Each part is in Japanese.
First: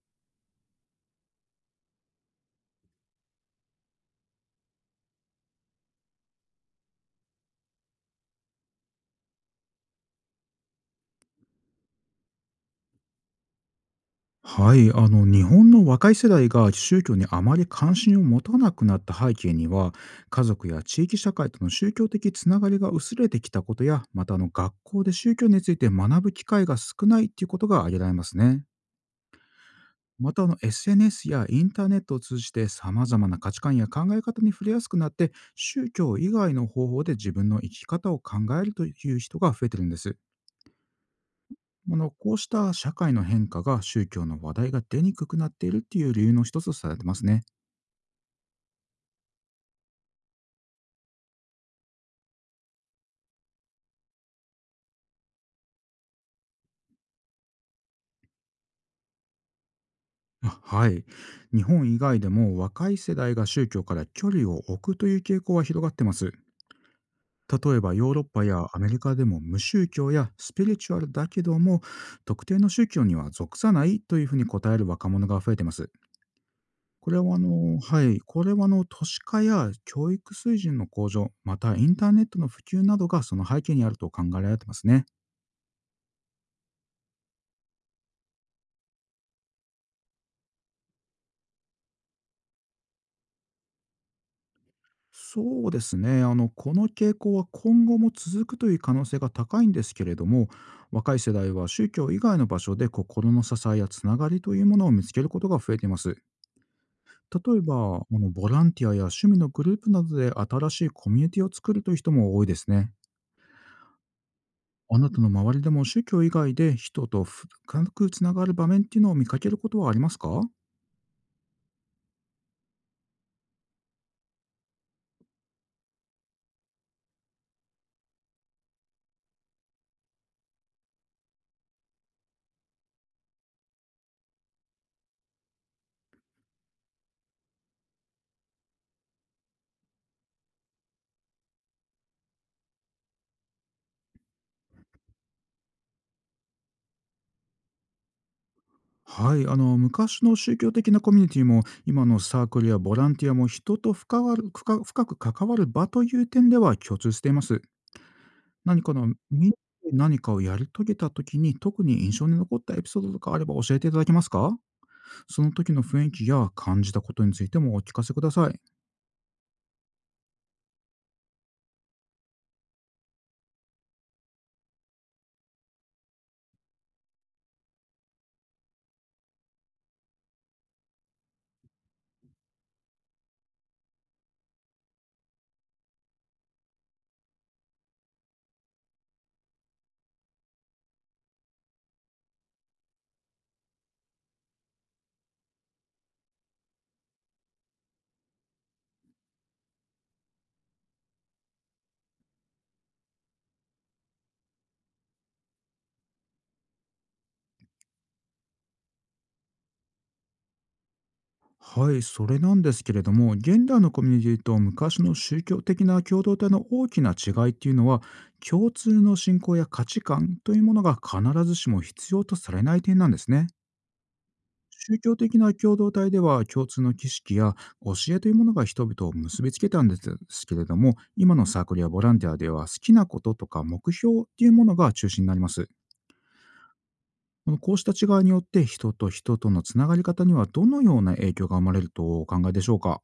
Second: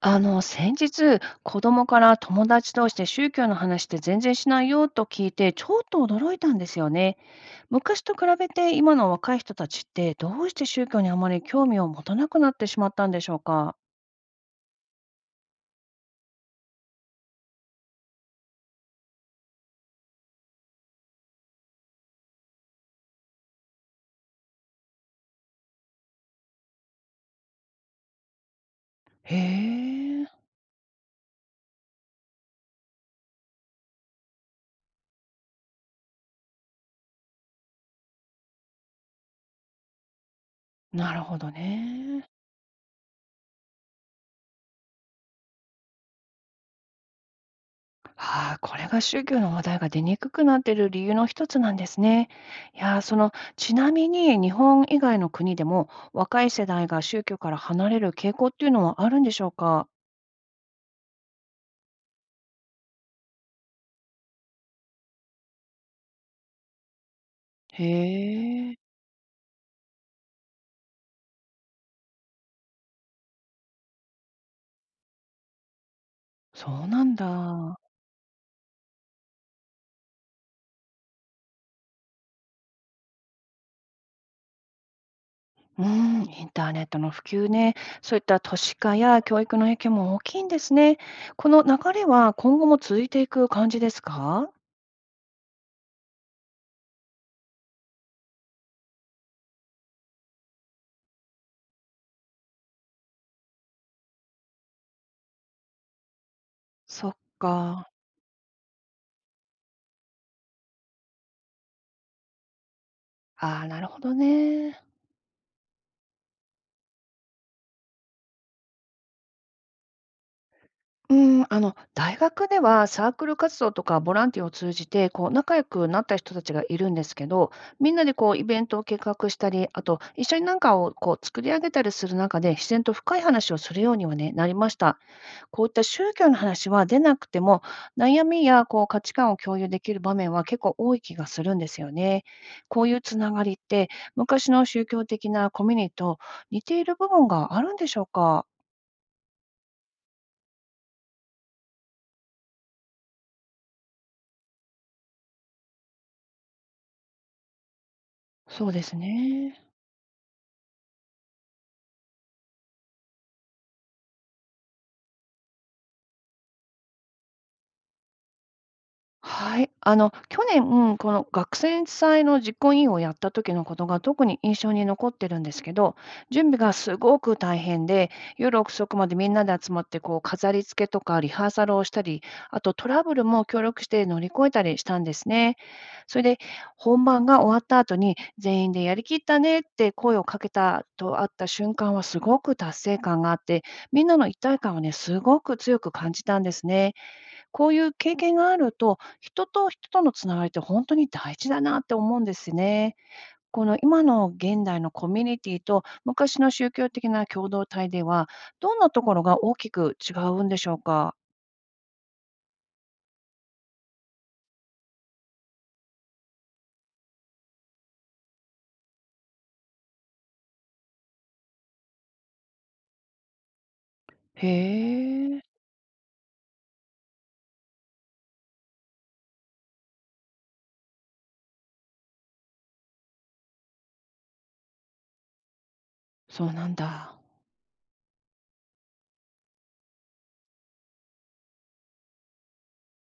先日、子供から友達同士で宗教の話って全然しないよと聞いて、ちょっと驚いたんですよね。昔と比べて今の若い人たちってどうして宗教にあまり興味を持たなくなってしまったんでしょうか。はい、日本の若い世代が宗教にあまり関心を持たなくなった背景には、家族や地域社会との宗教的つながりが薄れてきたことや、また学校で宗教について学ぶ機会が少ないっていうことが挙げられますね。へえ、またSNS やインターネットを通じてさまざまな価値観や考え方に触れやすくなって、宗教以外の方法で自分の生き方を考えるという人が増えてるんです。なるほどね。こうした社会の変化が、宗教の話題が出にくくなっているっていう理由の一つとされてますね。はあ、これが宗教の話題が出にくくなっている理由の一つなんですね。いやー、ちなみに日本以外の国でも若い世代が宗教から離れる傾向っていうのはあるんでしょうか。あ、はい。日本以外でも若い世代が宗教から距離を置くという傾向は広がってます。例えへばヨーロッパやえ。アメリカでも、無宗教やスピリチュアルだけども特定の宗教には属さないというふうに答える若者が増えてます。そうなこんれはあの、だ。はい、これは都市化や教育水準の向上、またインターネットの普及などがその背景にあると考えられてますね。うん、インターネットの普及ね、そういった都市化や教育の影響も大きいんですね。この流れは今後も続いていく感じですか？そうですね。あの、この傾向は今後も続くという可能性が高いんですけれども、若い世代は宗教以外の場所で心の支えやつながりというものを見つけることが増えています。そっ例えか。ば、ボランティアや趣味のグループなどで新しいコミュニティを作るという人も多いですね。ああ、なるほどね。あなたの周りでも宗教以外で人と深くつながる場面っていうのを見かけることはありますか？うん、大学ではサークル活動とかボランティアを通じて、仲良くなった人たちがいるんですけど、みんなでイベントを計画したり、あと一緒になんかを作り上げたりする中で、自然と深い話をするようにはね、なりました。こういった宗教の話は出なくても、悩みや価値観を共有できる場面は結構多い気がするんですよね。こういうつながりって、昔の宗教的なコミュニティと似ている部分があるんでしょうか？はい、昔の宗教的なコミュニティも今のサークルやボランティアも、人と深く関わる場という点では共通しています。そう何でかすのみんなでね。何かをやり遂げた時に特に印象に残ったエピソードとかあれば教えていただけますか？その時の雰囲気や感じたことについてもお聞かせください。はい。去年、この学生祭の実行委員をやった時のことが特に印象に残ってるんですけど、準備がすごく大変で、夜遅くまでみんなで集まって、飾り付けとかリハーサルをしたり、あとトラブルも協力して乗り越えたりしたんですね。それで、本番が終わった後に、全員でやりきったねって声をかけたとあった瞬間はすごく達成感があって、みんなの一体感をね、すごく強く感じたんですね。こういう経験があると、人と人とのつながりって本当に大事だなって思うんですね。この今の現代のコミュニティと昔の宗教的な共同体では、どんなところが大きく違うんでしょうか？はい、それなんですけれども、現代のコミュニティと昔の宗教的な共同体の大きな違いっていうのは、共通の信仰や価値観というものが必ずしも必要とされない点なんですね。へ宗教的え、な共同体では共通の儀式や教えというものが人々を結びつけたんですけれども、今のサークルやボランティアでは好きなこととか目標っていうものが中心になります。そうなんだ。こうした違いによって、人と人とのつながり方にはどのような影響が生まれるとお考えでしょうか？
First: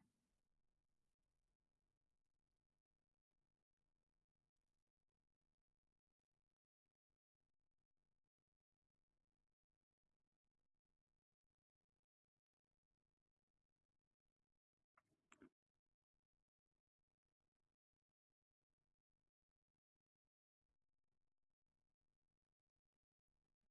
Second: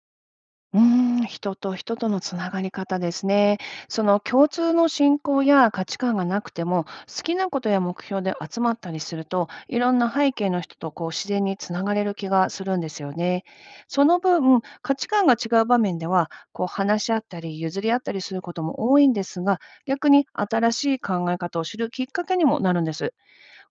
うーん、人と人とのつながり方ですね。その共通の信仰や価値観がなくても、好きなことや目標で集まったりすると、いろんな背景の人と自然につながれる気がするんですよね。その分、価値観が違う場面では、話し合ったり譲り合ったりすることも多いんですが、逆に新しい考え方を知るきっかけにもなるんです。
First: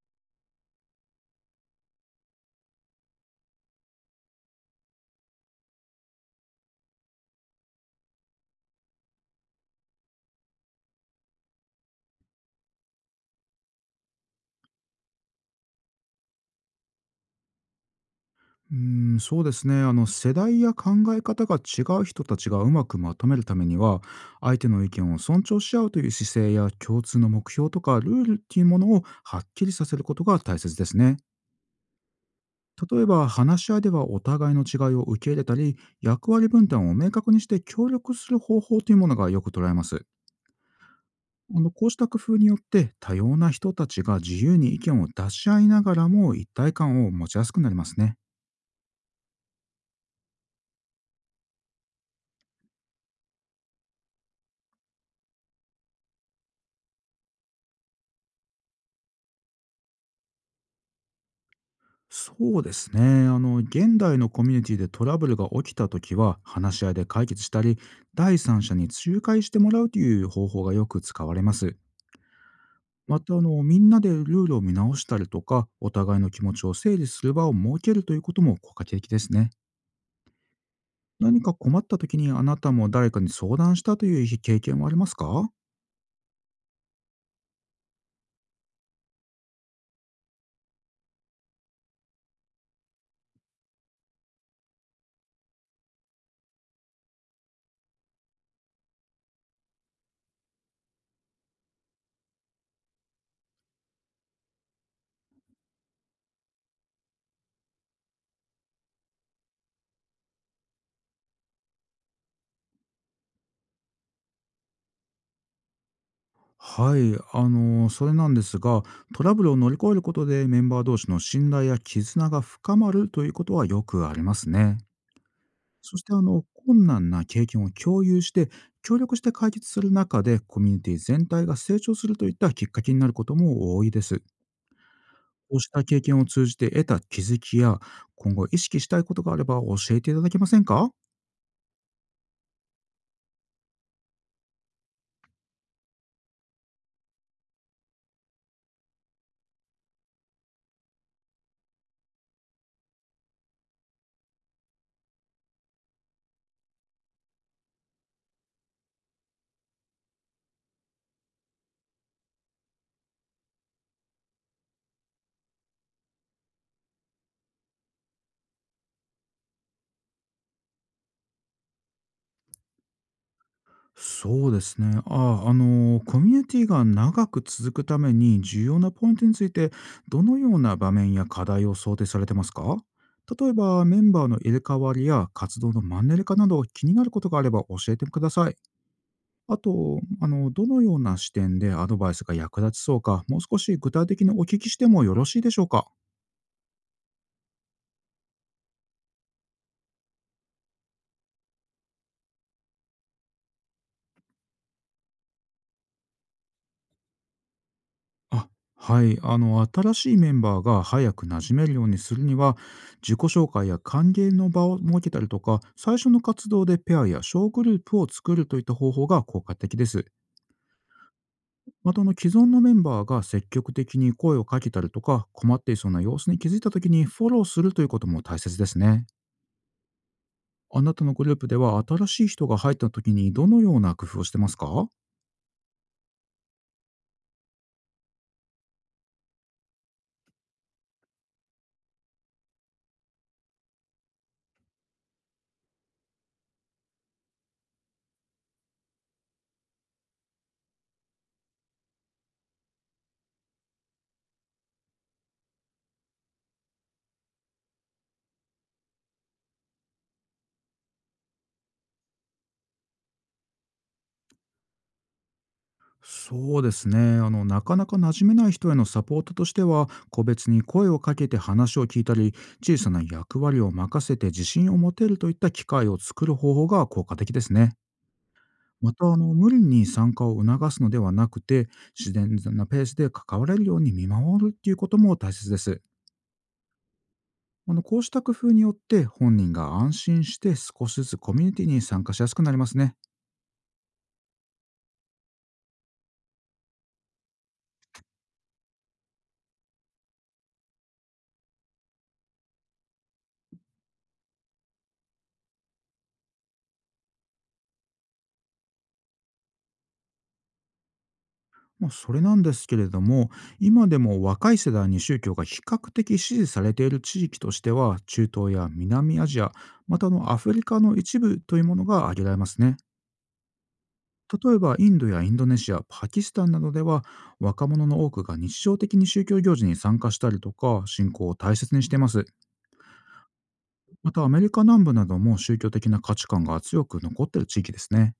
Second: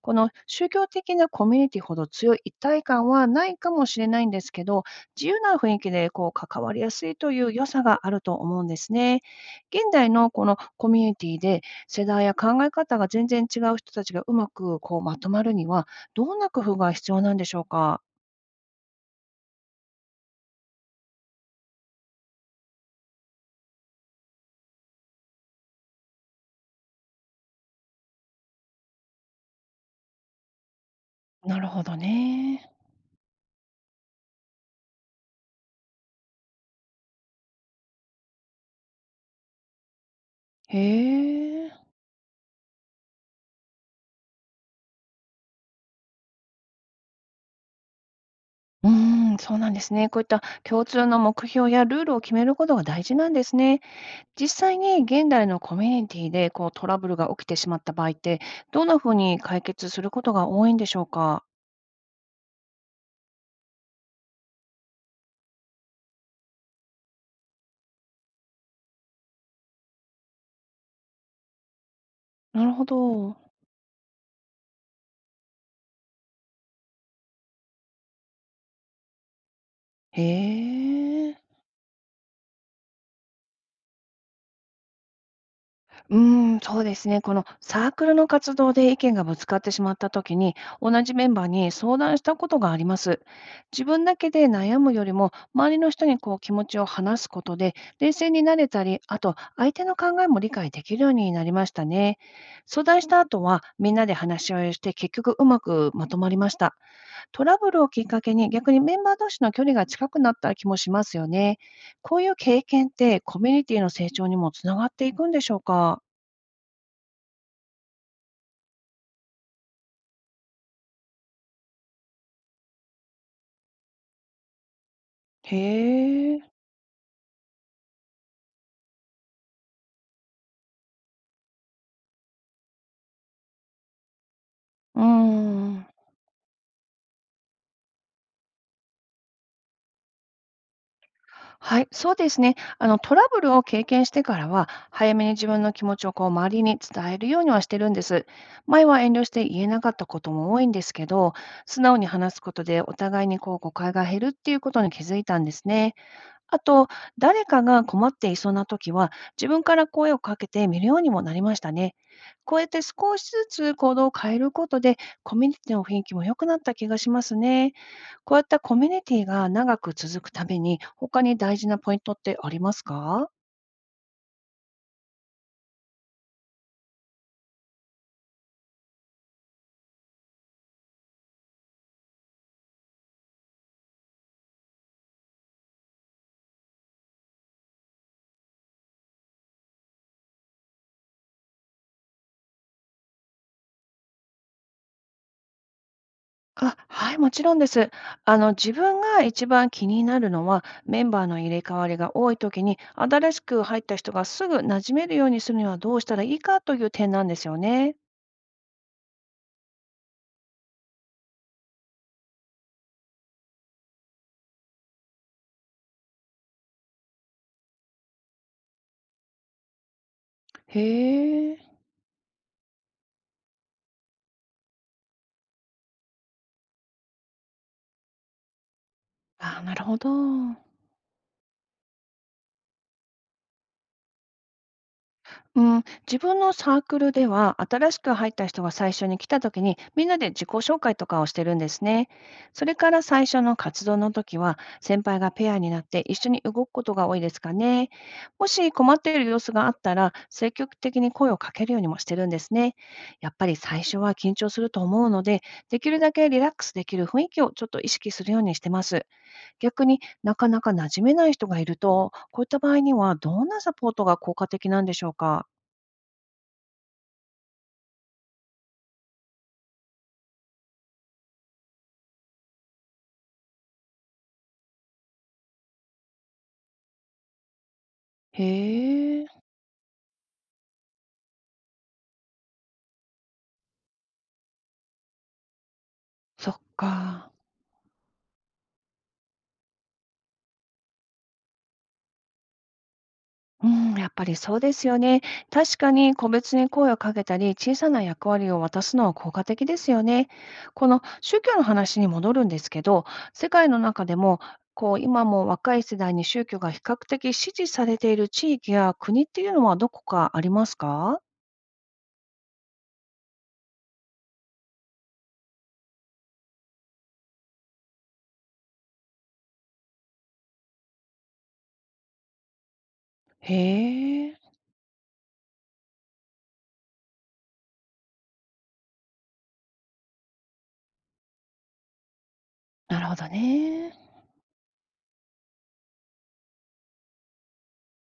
この宗教的なコミュニティほど強い一体感はないかもしれないんですけど、自由な雰囲気で関わりやすいという良さがあると思うんですね。現代のこのコミュニティで世代や考え方が全然違う人たちがうまくまとまるには、どんな工夫が必要なんでしょうか？うーん、そうですね。あの、世代や考え方が違う人たちがうまくまとめるためには、相手の意見を尊重し合うという姿勢や、共通の目標とかルールっていうものをはっきりさせることが大切ですね。なるほどね。例えば、話し合いではお互いの違いを受け入れたり、役割分担を明確にして協力する方法というものがよく捉えます。へえ。こうした工夫によって、多様な人たちが自由に意見を出し合いながらも一体感を持ちやすくなりますね。うーん、そうなんですね。こういった共通の目標やルールを決めることが大事なんですね。実際に現代のコミュニティでトラブルが起きてしまった場合って、どんなふうに解決することが多いんでしょうか？そうですね。あの、現代のコミュニティでトラブルが起きたときは、話し合いで解決したり、第三者に仲介してもらうという方法がよく使われます。なるほまた、あど。の、みんなでルールを見直したりとか、お互いの気持ちを整理する場を設けるということも効果的ですね。へ何え。か困ったときに、あなたも誰かに相談したという経験はありますか？うーん、そうですね。このサークルの活動で意見がぶつかってしまったときに、同じメンバーに相談したことがあります。自分だけで悩むよりも、周りの人に気持ちを話すことで、冷静になれたり、あと相手の考えも理解できるようになりましたね。相談した後は、みんなで話し合いをして、結局うまくまとまりました。トラブルをきっかけに、逆にメンバー同士の距離が近くなった気もしますよね。こういう経験って、コミュニティの成長にもつながっていくんでしょうか？はい、あの、それなんですが、トラブルを乗り越えることでメンバー同士の信頼や絆が深まるということはよくありますね。へそしてえ、う困難な経験を共有して協力して解決する中で、コミュニティ全体が成長するといったきっかけになることも多いです。ん。こうした経験を通じて得た気づきや今後意識したいことがあれば教えていただけませんか？はい、そうですね。トラブルを経験してからは、早めに自分の気持ちを周りに伝えるようにはしてるんです。前は遠慮して言えなかったことも多いんですけど、素直に話すことでお互いに誤解が減るっていうことに気づいたんですね。あと、誰かが困っていそうな時は、自分から声をかけてみるようにもなりましたね。こうやって少しずつ行動を変えることで、コミュニティの雰囲気も良くなった気がしますね。こういったコミュニティが長く続くために、他に大事なポイントってありますか？そうですね。コミュニティが長く続くために重要なポイントについて、どのような場面や課題を想定されてますか？例えば、メンバーの入れ替わりや活動のマンネリ化など気になることがあれば教えてください。あと、あの、どのような視点でアドバイスが役立ちそうか、もう少し具体的にお聞きしてもよろしいでしょうか？あ、はい、もちろんです。自分が一番気になるのは、メンバーの入れ替わりが多い時に、新しく入った人がすぐ馴染めるようにするにはどうしたらいいかという点なんですよね。あ、はい。あの、新しいメンバーが早く馴染めるようにするには、自己紹介や歓迎の場を設けたりとか、最初の活動でペアや小グループを作るといった方法が効果的です。へえ。また、あの、既存のメンバーが積極的に声をかけたりとか、困っていそうな様子に気づいた時にフォローするということも大切ですね。ああ、なるほど。あなたのグループでは新しい人が入った時にどのような工夫をしてますか？うん、自分のサークルでは、新しく入った人が最初に来た時に、みんなで自己紹介とかをしてるんですね。それから最初の活動の時は、先輩がペアになって一緒に動くことが多いですかね。もし困っている様子があったら、積極的に声をかけるようにもしてるんですね。やっぱり最初は緊張すると思うので、できるだけリラックスできる雰囲気をちょっと意識するようにしてます。逆になかなか馴染めない人がいると、こういった場合にはどんなサポートが効果的なんでしょうか？そうですね、なかなか馴染めない人へのサポートとしては、個別に声をかけて話を聞いたり、小さな役割を任せて自信を持てるといった機会を作る方法が効果的ですね。へまた、あえ、の、無理に参加を促すのではなくて、自然なペースで関われるように見守るっていうことも大切です。そっか。あの、こうした工夫によって、本人が安心して少しずつコミュニティに参加しやすくなりますね。うん、やっぱりそうですよね。確かに個別に声をかけたり、小さな役割を渡すのは効果的ですよね。この宗教の話に戻るんですけど、世界の中でも、今も若い世代に宗教が比較的支持されている地域や国っていうのはどこかありますか？まあ、それなんですけれども、今でも若い世代に宗教が比較的支持されている地域としては、中東や南アジア、またアフリカの一部というものが挙げられますね。へえ、例えばインドやインドネシア、パキスタンなどでは若者の多くが日常的に宗教行事に参加したりとか、信仰を大切にしています。なるほどね。またアメリカ南部なども宗教的な価値観が強く残っている地域ですね。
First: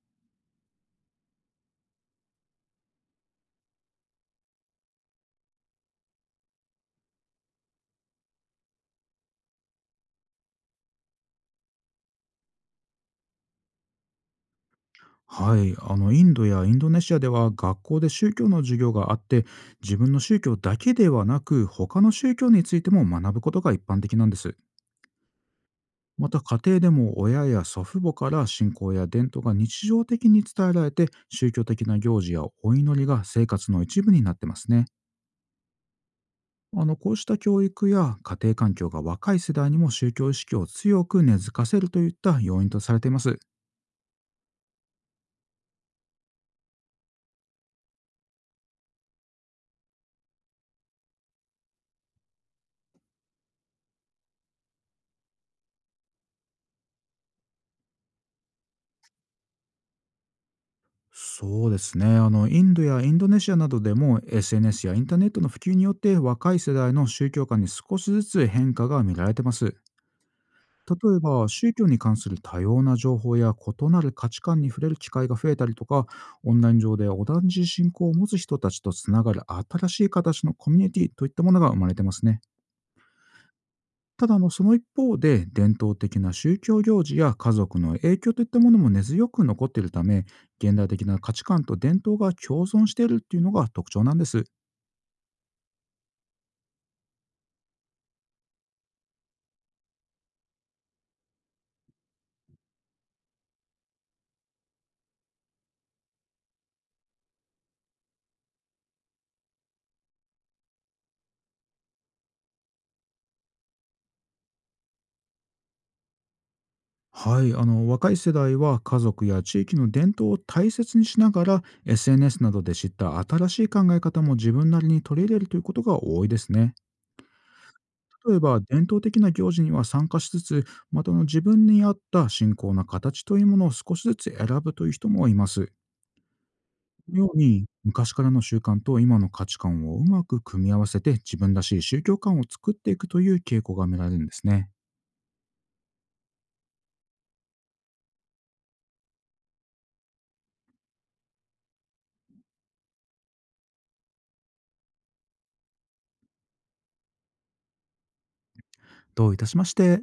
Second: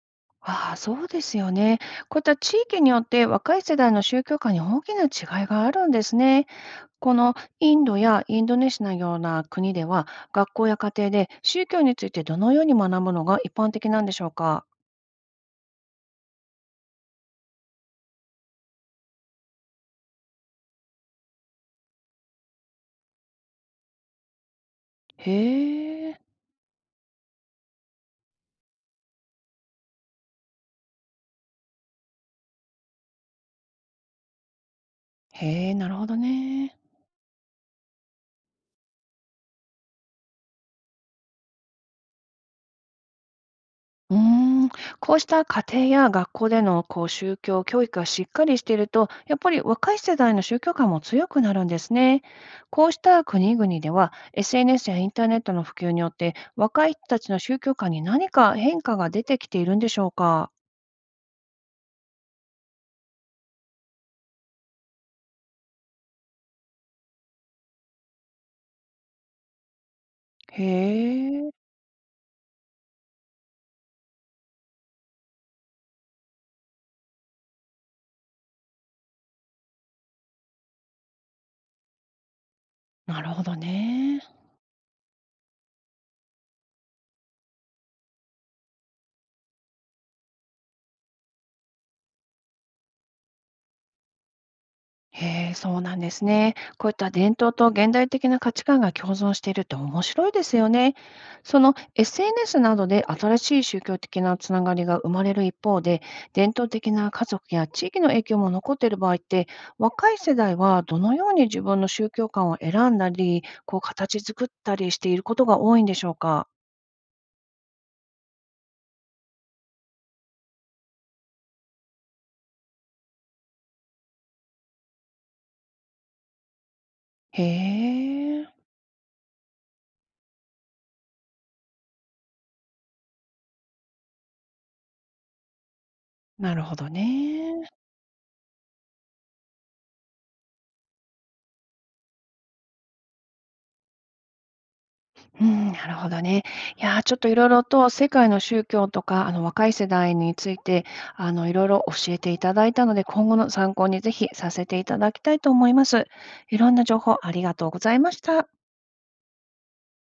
ああ、そうですよね。こういった地域によって若い世代の宗教観に大きな違いがあるんですね。このインドやインドネシアのような国では、学校や家庭で宗教についてどのように学ぶのが一般的なんでしょうか。はい、インドやインドネシアでは、学校で宗教の授業があって、自分の宗教だけではなく他の宗教についても学ぶことが一般的なんです。へえ、また家庭でも親や祖父母から信仰や伝統が日常的に伝えられて、宗教的な行事やお祈りが生活の一部になってますね。へえ、なるほどね。こうした教育や家庭環境が、若い世代にも宗教意識を強く根付かせるといった要因とされています。うーん、こうした家庭や学校での宗教教育がしっかりしていると、やっぱり若い世代の宗教観も強くなるんですね。こうした国々では、SNS やインターネットの普及によって、若い人たちの宗教観に何か変化が出てきているんでしょうか。そうですね、インドやインドネシアなどでも SNS やインターネットの普及によって、若い世代の宗教観に少しずつ変化が見られてます。へ例えばえ、宗教に関する多様な情報や異なる価値観に触れる機会が増えたりとか、オンライン上で同じ信仰を持つ人たちとつながる新しい形のコミュニティといったものが生まれてますね。なるほどね。ただその一方で、伝統的な宗教行事や家族の影響といったものも根強く残っているため、現代的な価値観と伝統が共存しているっていうのが特徴なんです。へえ、そうなんですね。こういった伝統と現代的な価値観が共存しているって面白いですよね。その SNS などで新しい宗教的なつながりが生まれる一方で、伝統的な家族や地域の影響も残っている場合って、若い世代はどのように自分の宗教観を選んだり、形作ったりしていることが多いんでしょうか。はい、若い世代は家族や地域の伝統を大切にしながら、 SNS などで知った新しい考え方も自分なりに取り入れるということが多いですね。へ例ええ、ば伝統的な行事には参加しつつ、また自分に合った信仰の形というものを少しずつ選ぶという人もいます。なるほどこのようにね。昔からの習慣と今の価値観をうまく組み合わせて、自分らしい宗教観を作っていくという傾向が見られるんですね。うん、なるほどね。いやー、ちょっといろいろと世界の宗教とか、若い世代について、いろいろ教えていただいたので、今後の参考にぜひさせていただきたいと思います。いろんな情報ありがとうございました。どういたしまして。